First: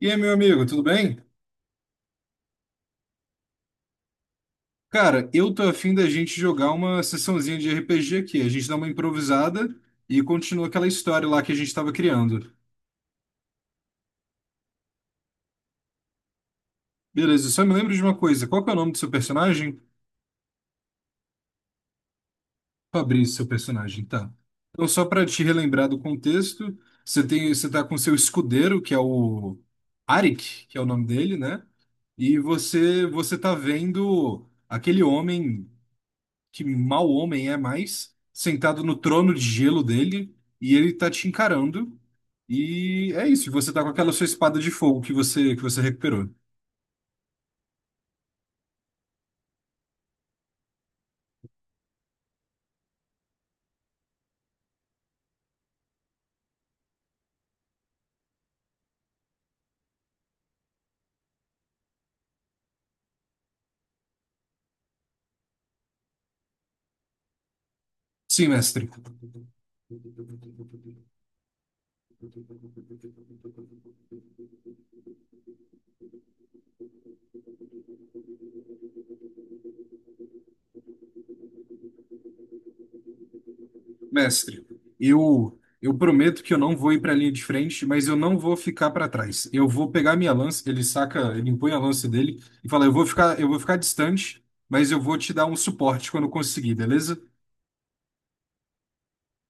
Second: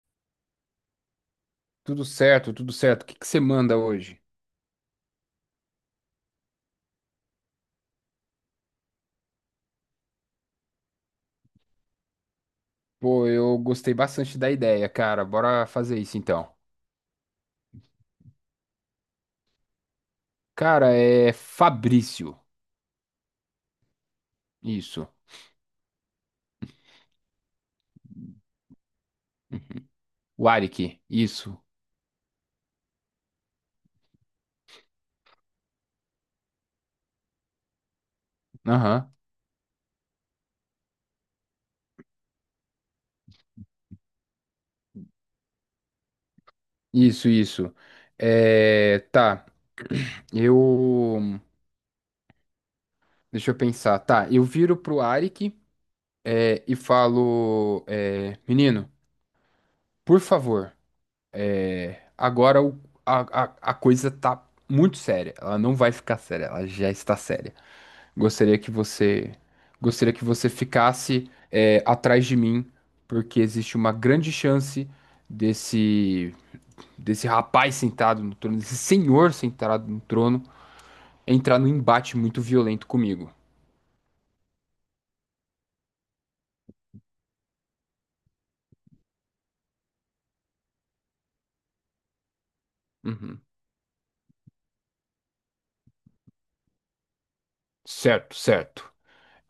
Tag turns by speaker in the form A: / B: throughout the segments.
A: E aí, meu amigo, tudo bem?
B: Tudo certo, tudo certo. O que que você manda hoje?
A: Cara, eu tô afim da gente jogar uma sessãozinha de RPG aqui. A gente dá uma improvisada e continua aquela história lá que a gente tava criando.
B: Pô, eu gostei bastante da ideia, cara. Bora fazer isso então.
A: Beleza, só me lembro de uma coisa. Qual que é o nome do seu personagem?
B: Cara, é Fabrício.
A: Fabrício, seu personagem, tá. Então, só
B: Isso.
A: pra te relembrar do contexto, você tá com seu escudeiro, que é o
B: O
A: Arik, que é o
B: Arik.
A: nome dele, né?
B: Isso.
A: E você tá vendo aquele homem que mal homem é mais, sentado no
B: Aham.
A: trono de gelo dele, e ele tá te encarando. E é isso, e você tá com aquela sua espada de fogo que você recuperou.
B: Isso, isso. É. Tá. Eu. Deixa eu pensar. Tá, eu viro pro Arik e falo: Menino, por favor, agora a coisa tá muito séria. Ela não vai ficar séria, ela já está séria.
A: Sim,
B: Gostaria que
A: mestre.
B: você, gostaria que você ficasse atrás de mim, porque existe uma grande chance desse desse rapaz sentado no trono, desse senhor sentado no trono, entrar num embate muito violento comigo.
A: Mestre, eu eu prometo que eu não vou ir para a linha de frente, mas eu não vou ficar para trás. Eu vou pegar minha lança, ele saca, ele impõe a lança dele e fala:
B: Uhum.
A: eu vou ficar distante, mas eu vou te dar um suporte quando conseguir, beleza?"
B: Certo, certo.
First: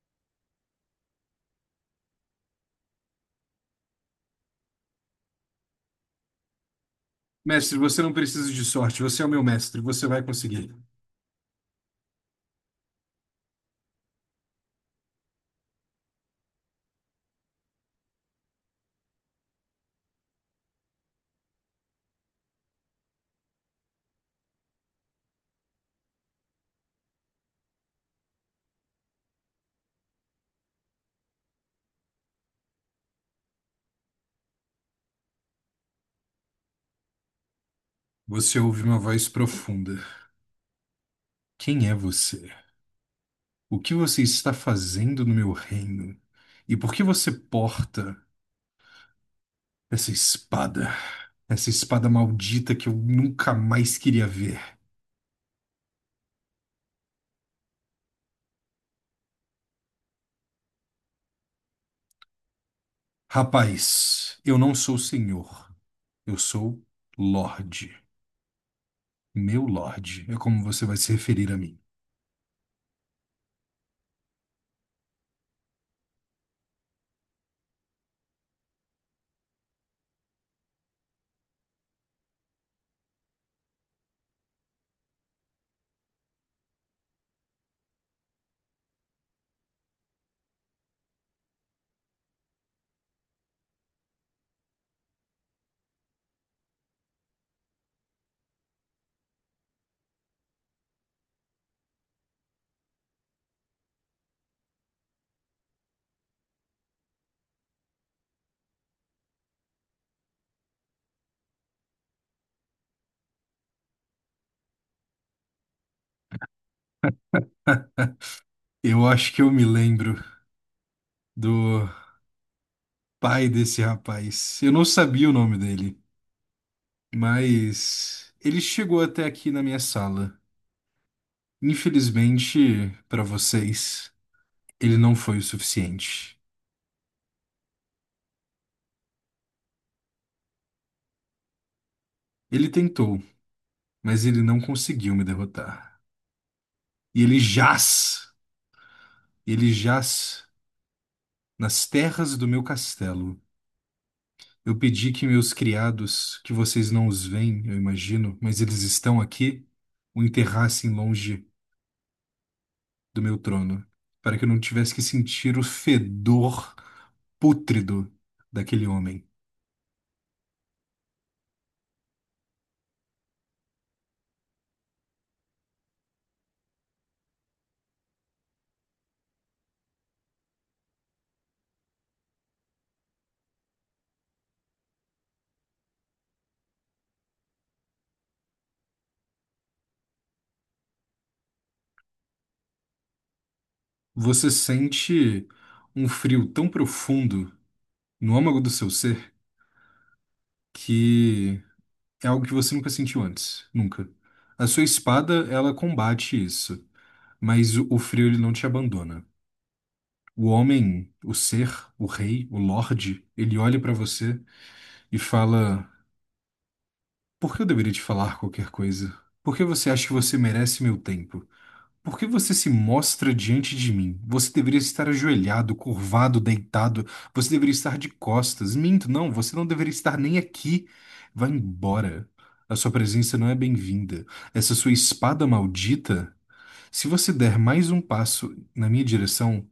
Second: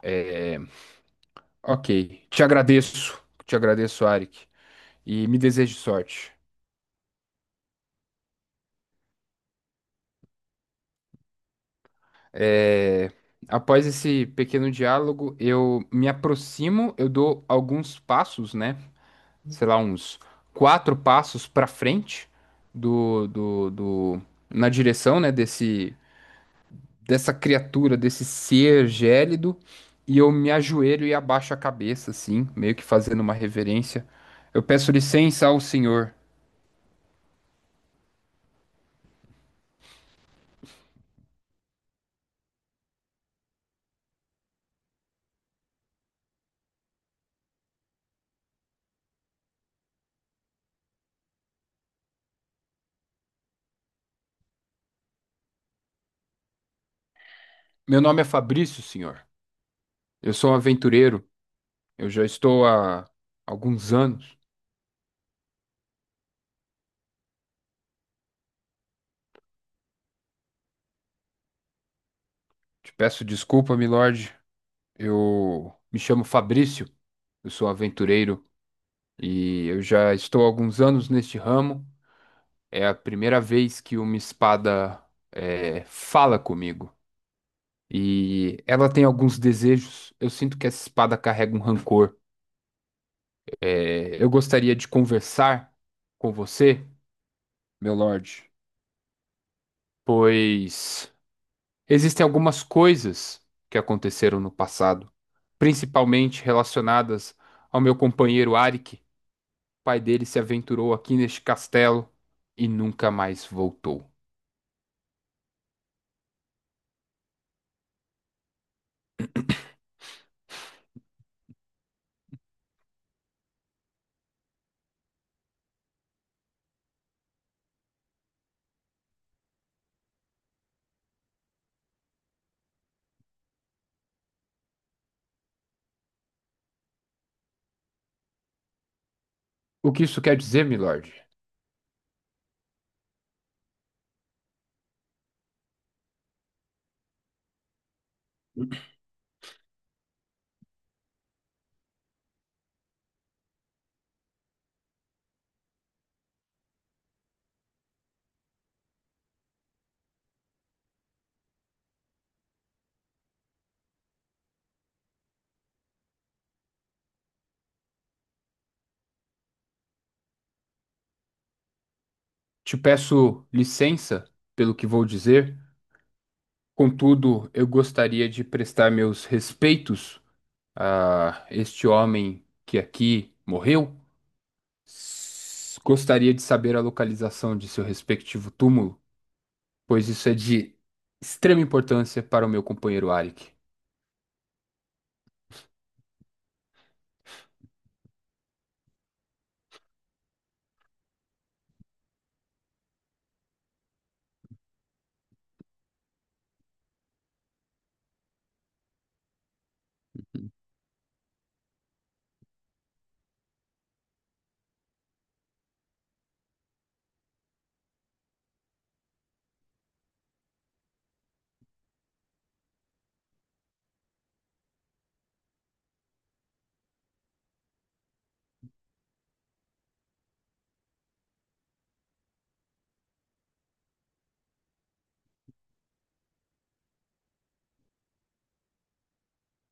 B: É, ok. Te agradeço, Arik, e me desejo sorte.
A: Mestre, você não precisa de sorte, você é o meu mestre, você vai conseguir.
B: É, após esse pequeno diálogo, eu me aproximo, eu dou alguns passos, né? Sei lá, uns quatro passos para frente do, do, do, na direção, né, dessa criatura, desse ser gélido, e eu me ajoelho e abaixo a cabeça, assim, meio que fazendo uma reverência. Eu peço licença ao senhor.
A: Você ouve uma voz profunda. Quem é você? O que você está fazendo no meu reino? E por que você porta essa espada? Essa espada maldita que eu nunca mais queria ver.
B: Meu nome é Fabrício, senhor. Eu sou um aventureiro. Eu já estou há alguns anos.
A: Rapaz, eu não sou senhor, eu sou Lorde. Meu Lorde é como você vai se referir a mim.
B: Te peço desculpa, milord. Eu me chamo Fabrício. Eu sou aventureiro e eu já estou há alguns anos neste ramo. É a primeira vez que uma espada fala comigo. E ela tem alguns desejos. Eu sinto que essa espada carrega um rancor. Eu gostaria de conversar com você, meu Lorde, pois existem algumas coisas que aconteceram no passado, principalmente relacionadas ao meu companheiro Arik. O pai dele se aventurou aqui neste castelo e nunca mais voltou.
A: Eu acho que eu me lembro do pai desse rapaz. Eu não sabia o nome dele. Mas ele chegou até aqui na minha sala. Infelizmente, para vocês, ele não foi o suficiente.
B: O que isso quer dizer, meu Lorde?
A: Ele tentou, mas ele não conseguiu me derrotar. E ele jaz nas terras do meu castelo. Eu pedi que meus criados, que vocês não os veem, eu imagino, mas eles estão aqui, o enterrassem longe do meu trono, para que eu não tivesse que sentir o fedor pútrido daquele homem.
B: Te peço licença pelo que vou dizer, contudo, eu gostaria de prestar meus respeitos a este homem que aqui morreu. Gostaria de saber a localização de seu respectivo túmulo, pois isso é de extrema importância para o meu companheiro Arik.
A: Você sente um frio tão profundo no âmago do seu ser que é algo que você nunca sentiu antes, nunca. A sua espada, ela combate isso, mas o frio ele não te abandona. O homem, o ser, o rei, o lorde, ele olha pra você e fala: "Por que eu deveria te falar qualquer coisa? Por que você acha que você merece meu tempo?" Por que você se mostra diante de mim? Você deveria estar ajoelhado, curvado, deitado. Você deveria estar de costas. Minto, não, você não deveria estar nem aqui. Vá embora. A sua presença não é bem-vinda. Essa sua espada maldita. Se você der mais um passo na minha direção,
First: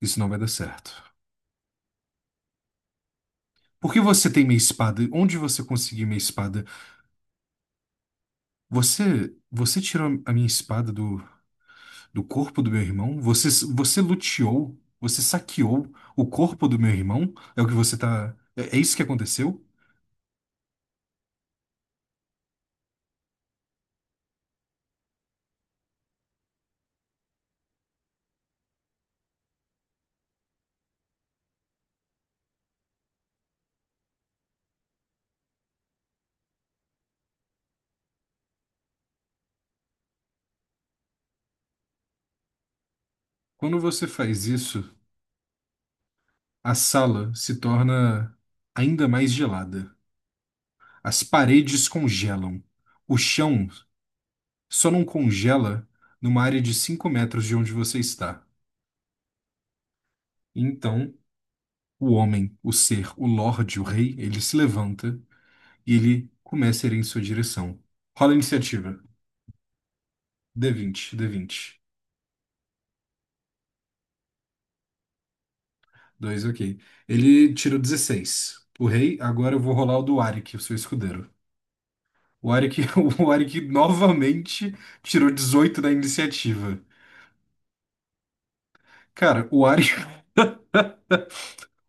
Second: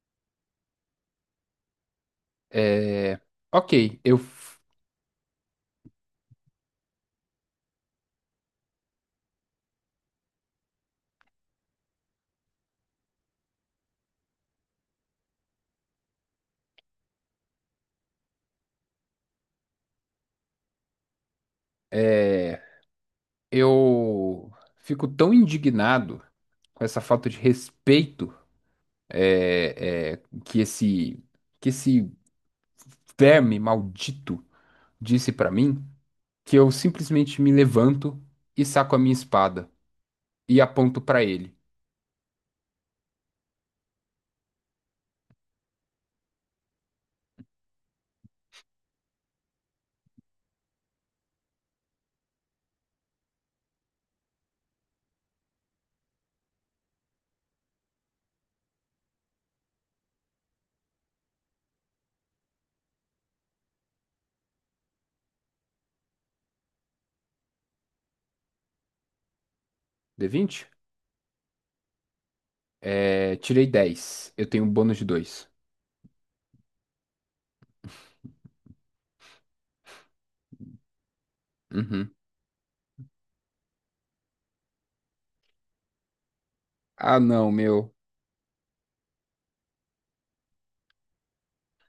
A: isso não vai dar certo.
B: É...
A: Por que
B: Ok,
A: você tem minha espada? Onde você conseguiu minha espada? Você tirou a minha espada do do corpo do meu irmão? Você luteou? Você saqueou o corpo do meu irmão? É o que você tá. É isso que aconteceu?
B: é, eu fico tão indignado com essa falta de respeito é, é, que esse que esse verme maldito disse para mim que eu simplesmente me levanto e saco a minha espada e aponto para ele.
A: Quando você faz isso, a sala se torna ainda mais gelada. As paredes congelam. O chão só não congela numa área de 5 metros de onde você está. Então, o homem, o ser, o lorde, o rei, ele se levanta e ele começa a ir em sua direção. Rola a iniciativa.
B: D20?
A: D vinte. D vinte.
B: Tirei 10. Eu tenho um bônus de dois.
A: Dois, ok. Ele tirou 16. O rei, agora eu vou rolar o do Arik, o seu escudeiro.
B: Uhum.
A: O Arik, o Arik novamente tirou 18 da iniciativa.
B: Ah, não, meu.
A: Cara,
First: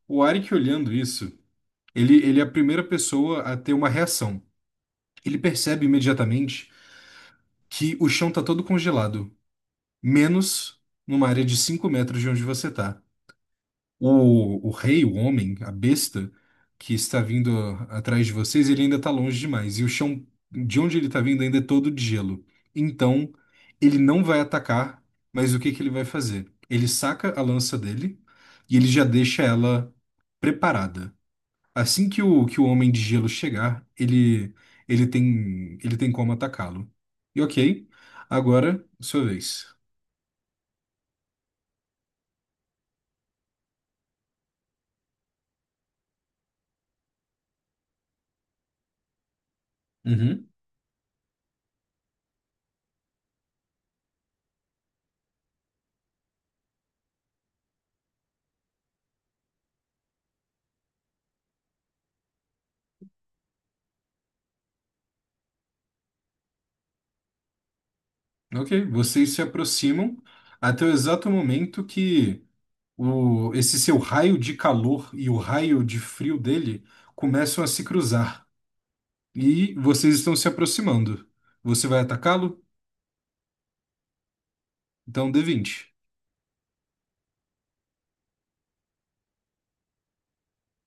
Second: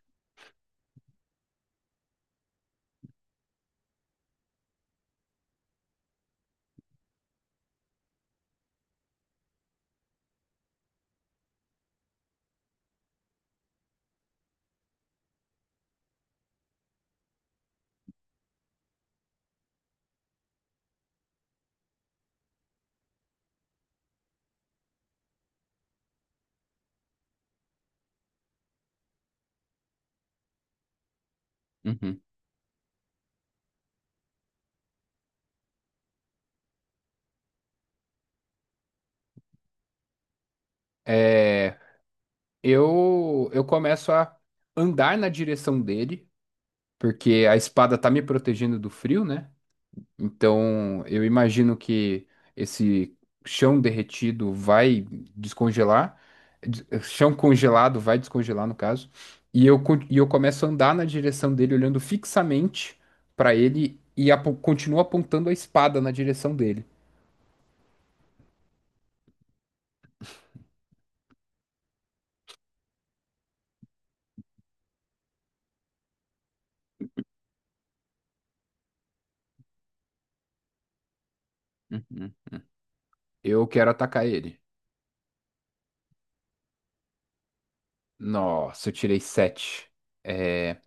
A: o Arik olhando isso, ele é a primeira pessoa a ter uma reação. Ele percebe imediatamente que o chão tá todo congelado, menos numa área de 5 metros de onde você tá. O rei, o homem, a besta que está vindo atrás de vocês, ele ainda está longe demais. E o chão de onde ele está vindo ainda é todo de gelo. Então, ele não vai atacar, mas o que que ele vai fazer? Ele saca a lança dele e ele já deixa ela preparada. Assim que
B: Uhum.
A: o, que o homem de gelo chegar, ele, ele tem como atacá-lo. E ok, agora, sua vez.
B: É, eu começo a andar na direção dele, porque a espada tá me protegendo do frio, né? Então, eu imagino que esse chão derretido vai descongelar, chão congelado vai descongelar, no caso, e eu começo a andar na direção dele, olhando fixamente para ele e continuo apontando a espada na direção dele.
A: Ok, vocês se aproximam até o exato momento que esse seu raio de calor e o raio de frio dele começam a se cruzar. E vocês estão se aproximando. Você vai
B: Uhum.
A: atacá-lo?
B: Eu quero atacar ele.
A: Então d vinte.
B: Nossa, eu tirei sete. É,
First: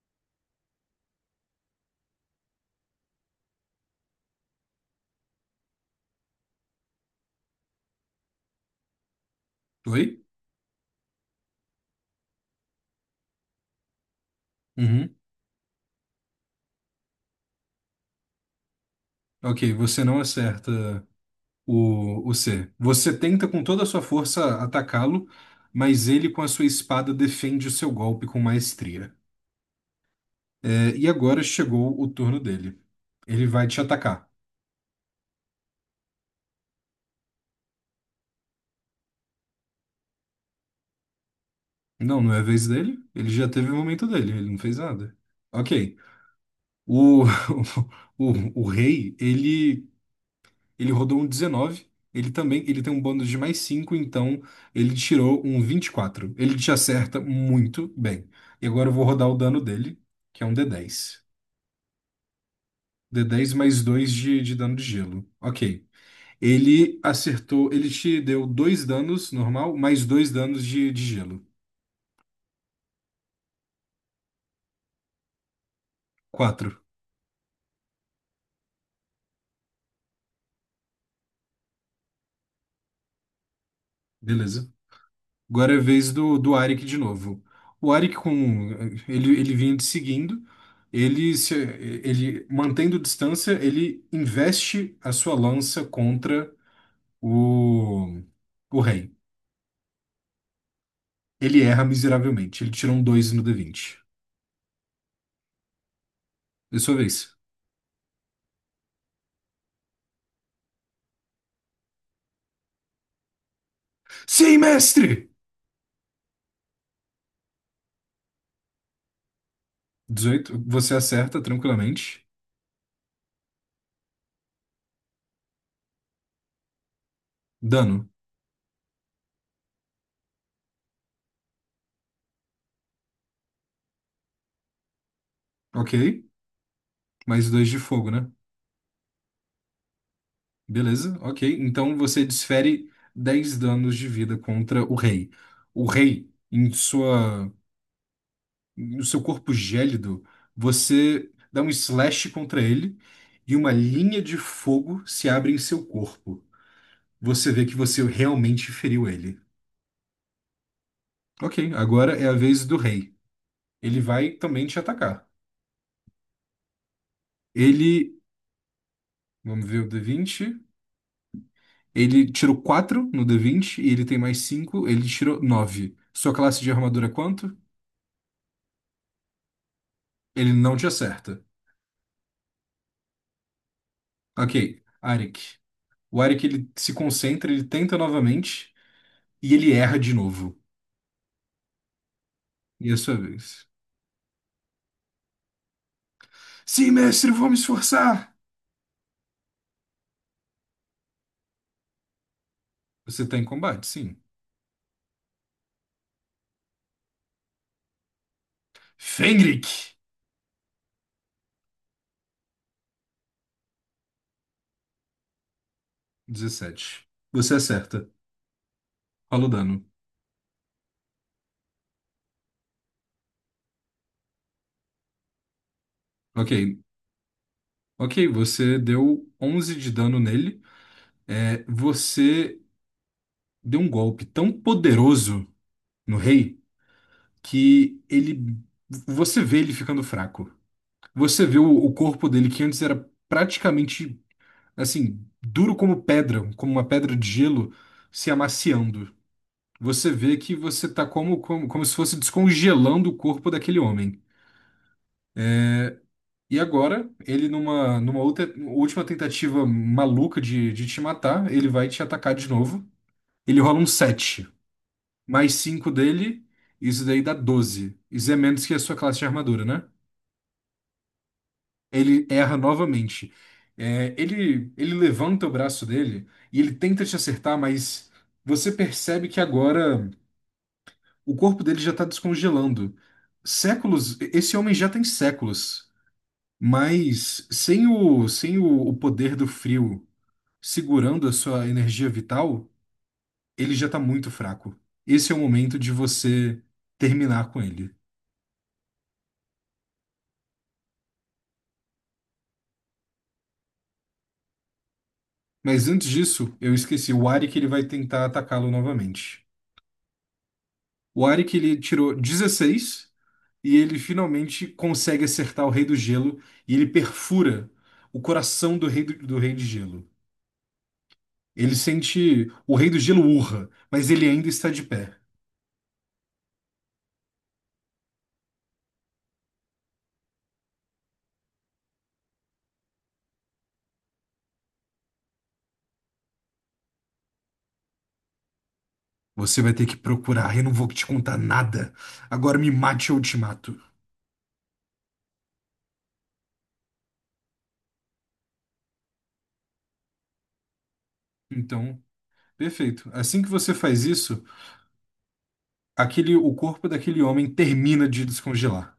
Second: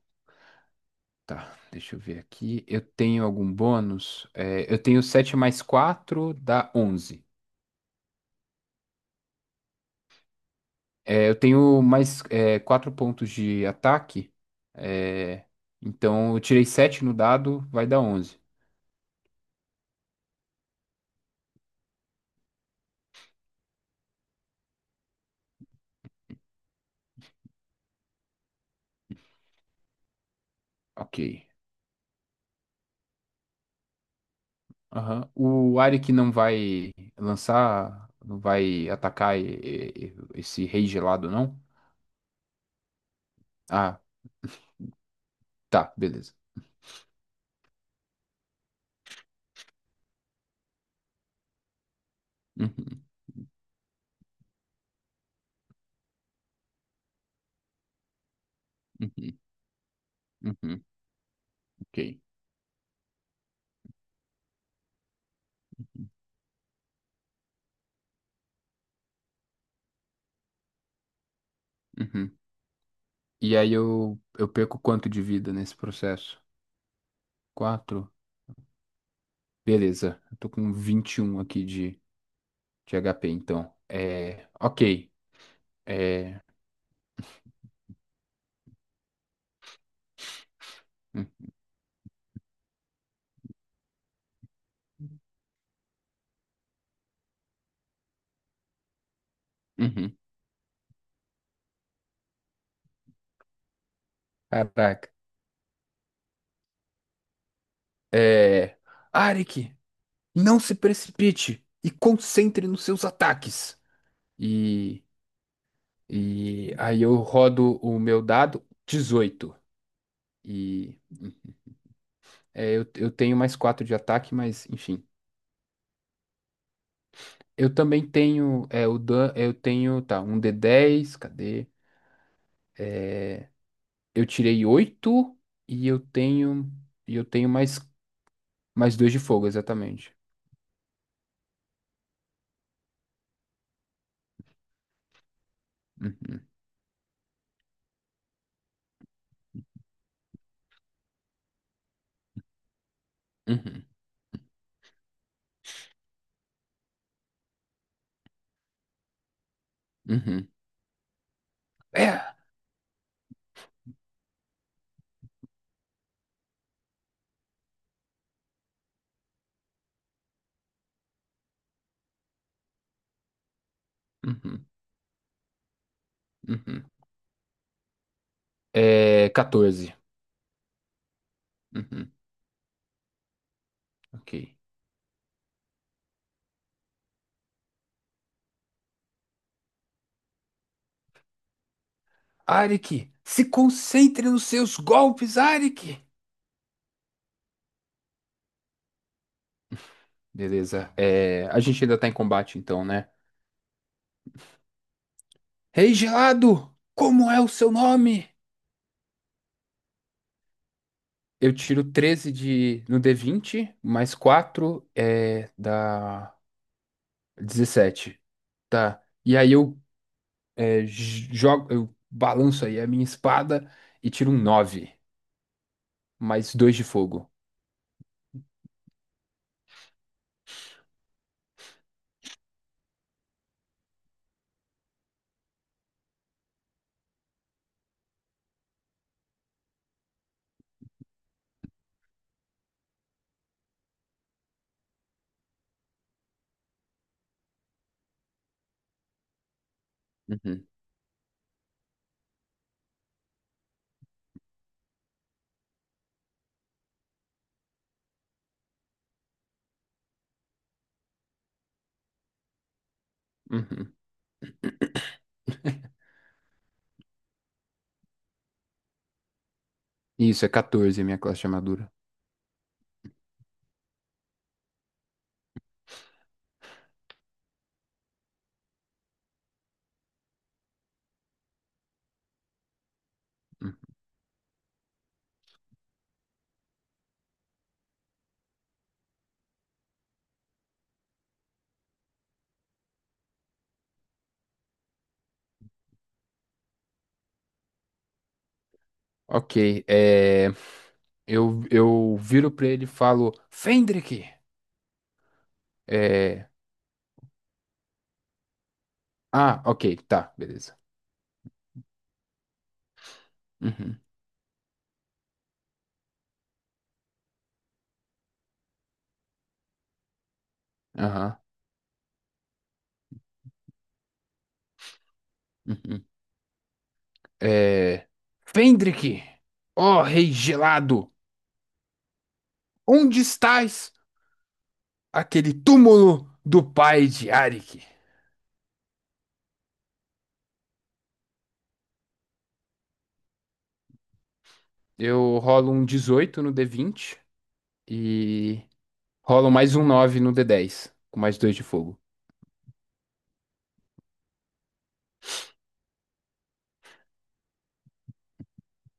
B: tá, deixa eu ver aqui. Eu tenho algum bônus? Eu tenho sete mais quatro dá 11.
A: Oi?
B: Eu tenho mais quatro pontos de ataque.
A: Uhum.
B: É, então eu tirei sete no dado, vai dar 11.
A: Ok, você não acerta o C. Você tenta com toda a sua força atacá-lo, mas ele com a sua espada defende o seu golpe com maestria. É, e
B: Ok.
A: agora chegou o turno dele. Ele vai te atacar.
B: Aham. O Arik não vai lançar, não vai atacar esse rei gelado, não?
A: Não, não é a vez dele. Ele já teve o
B: Ah,
A: momento dele, ele não fez nada.
B: tá,
A: Ok.
B: beleza.
A: O, o, o rei, ele rodou um 19. Ele também, ele tem um
B: Uhum,
A: bônus de mais 5. Então ele tirou um 24. Ele te acerta muito bem. E agora eu vou rodar o
B: uhum,
A: dano dele, que é um d
B: uhum,
A: dez.
B: ok.
A: D dez mais 2 de dano de gelo. Ok. Ele acertou, ele te deu dois danos normal, mais dois danos de gelo.
B: Uhum. E aí eu perco quanto de vida nesse processo?
A: 4.
B: Quatro? Beleza. Eu tô com 21 aqui de HP, então. É,
A: Beleza.
B: ok.
A: Agora é a vez do,
B: É,
A: do Arik de novo. O Arik com ele, ele vinha te seguindo, ele se, ele mantendo distância, ele investe a sua lança contra o o rei.
B: Uhum.
A: Ele erra miseravelmente. Ele tirou um 2 no d vinte.
B: Caraca.
A: É sua vez.
B: É. Arik, não se precipite e concentre nos seus ataques.
A: Sim,
B: E,
A: mestre!
B: e aí eu rodo o meu dado 18.
A: 18 você
B: E
A: acerta tranquilamente.
B: eu tenho mais 4 de ataque, mas enfim. Eu também
A: Dano,
B: tenho o dan eu tenho, tá, um d10, cadê? Eu tirei 8 e
A: ok?
B: eu
A: Mais
B: tenho
A: dois de
B: mais
A: fogo, né?
B: mais 2 de fogo, exatamente.
A: Beleza, ok. Então você desfere 10 danos de vida contra o rei. O rei,
B: Uhum,
A: em sua, no seu corpo gélido, você dá um slash contra ele e uma
B: uhum,
A: linha de fogo se abre em seu corpo. Você vê que você realmente feriu ele.
B: uhum.
A: Ok, agora
B: É.
A: é a vez do rei. Ele vai também te atacar. Ele, vamos ver o D20. Ele tirou 4 no D20 e ele tem mais
B: Uhum,
A: 5. Ele tirou 9. Sua classe de
B: uhum.
A: armadura é quanto?
B: É 14.
A: Ele não te acerta.
B: Uhum, ok.
A: Ok, Arik. O Arik ele se concentra, ele tenta novamente e ele erra de novo. E é a
B: Arik,
A: sua
B: se
A: vez.
B: concentre nos seus golpes, Arik!
A: Sim, mestre, vou me esforçar.
B: Beleza. A gente ainda tá em combate, então, né?
A: Você tá em combate, sim.
B: Rei Gelado, como é o seu nome?
A: Fenrik!
B: Eu tiro 13 no d20 mais 4 dá
A: 17. Você acerta.
B: 17. Tá. E
A: Rola o
B: aí eu
A: dano.
B: jogo, eu balanço aí a minha espada e tiro um 9
A: Ok.
B: mais 2 de fogo.
A: Ok, você deu 11 de dano nele. É, você deu um golpe tão poderoso no rei que ele. Você vê ele ficando fraco. Você vê o corpo dele que antes era praticamente assim, duro como pedra, como uma pedra de gelo se amaciando. Você vê que
B: Uhum,
A: você tá como, como, como se fosse descongelando o corpo daquele homem. E agora, ele numa última tentativa maluca de te matar, ele vai te atacar de novo. Ele rola um
B: uhum.
A: 7, mais 5 dele, isso daí dá 12. Isso é menos que a sua classe de armadura, né?
B: Isso, é 14 a minha classe de armadura.
A: Ele erra novamente. É, ele levanta o braço dele e ele tenta te acertar, mas você percebe que agora o corpo dele já está descongelando. Séculos, esse homem já tem séculos, mas sem o poder do frio segurando a sua energia vital, ele já está muito fraco. Esse é o momento de você terminar com ele.
B: Ok, eu viro pra ele e falo, Fendrick!
A: Mas antes
B: É,
A: disso, eu esqueci o Ari que ele vai tentar atacá-lo novamente.
B: ah, ok, tá, beleza.
A: O Arik, ele tirou 16 e ele
B: Uhum,
A: finalmente consegue acertar o Rei do Gelo e ele perfura o coração do Rei do Rei de Gelo.
B: aham,
A: Ele sente o Rei do Gelo urra, mas ele ainda está de pé.
B: uhum. É, Fendrick! Ó rei gelado, onde estás? Aquele túmulo do pai de Arik.
A: Você vai ter que procurar, eu não vou te contar nada. Agora me mate ou eu te mato.
B: Eu rolo um 18 no d20 e rolo mais um 9 no d10 com mais dois de fogo.
A: Então, perfeito. Assim que você faz isso, aquele o corpo daquele homem termina de descongelar.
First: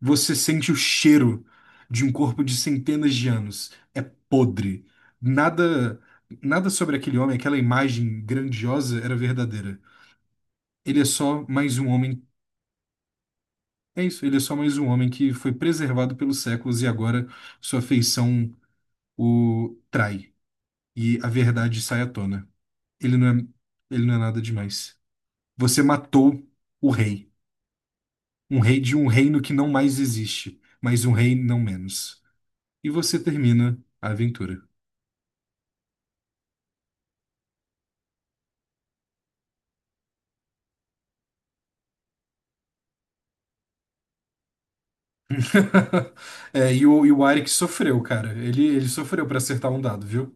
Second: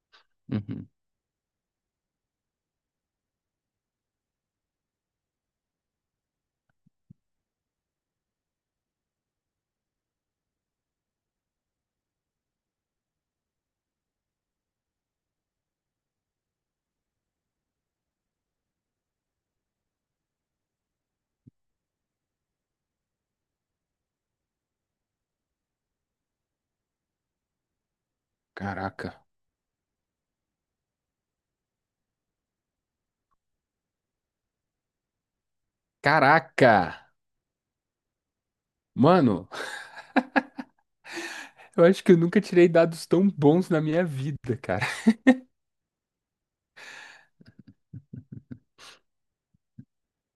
A: Você sente o
B: Uhum.
A: cheiro de um corpo de centenas de anos. É podre. Nada, nada sobre aquele homem, aquela imagem grandiosa era verdadeira. Ele é só mais um homem. É isso, ele é só mais um homem que foi preservado pelos séculos e agora sua feição o trai e a verdade sai à tona. Ele não é, ele não é nada demais. Você matou o rei, um rei de um
B: Caraca.
A: reino que não mais existe, mas um rei não menos. E você termina a aventura.
B: Caraca! Mano, eu acho que eu nunca tirei dados tão bons na minha vida, cara.
A: É, e o Arik sofreu, cara. Ele sofreu pra acertar um dado, viu?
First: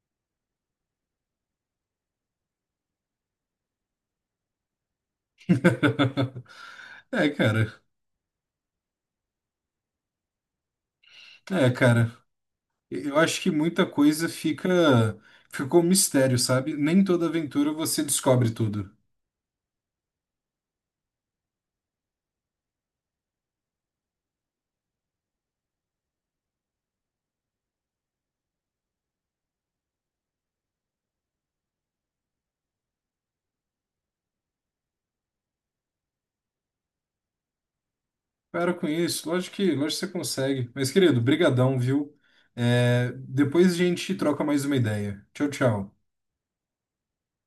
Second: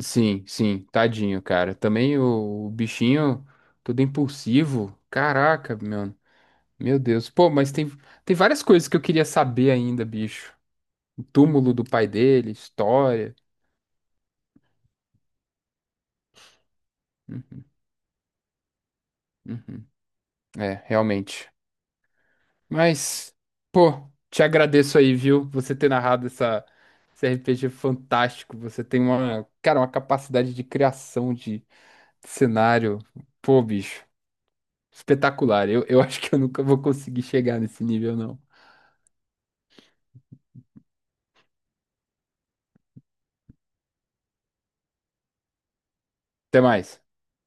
B: Sim, sim, tadinho, cara. Também o bichinho todo impulsivo. Caraca, meu, meu
A: É,
B: Deus. Pô, mas
A: cara.
B: tem várias coisas que eu queria saber ainda, bicho. O
A: É,
B: túmulo do pai
A: cara.
B: dele,
A: Eu
B: história.
A: acho que muita coisa fica ficou um mistério, sabe? Nem toda
B: Hum,
A: aventura você descobre tudo.
B: uhum. É, realmente. Mas, pô, te agradeço aí, viu? Você ter narrado esse RPG fantástico. Você tem uma, cara, uma capacidade de criação de cenário. Pô, bicho. Espetacular. Eu acho que eu nunca vou conseguir chegar nesse nível, não.
A: Para com isso. Lógico que você consegue. Mas, querido, brigadão, viu? É, depois a gente troca mais uma ideia. Tchau, tchau.
B: Até mais.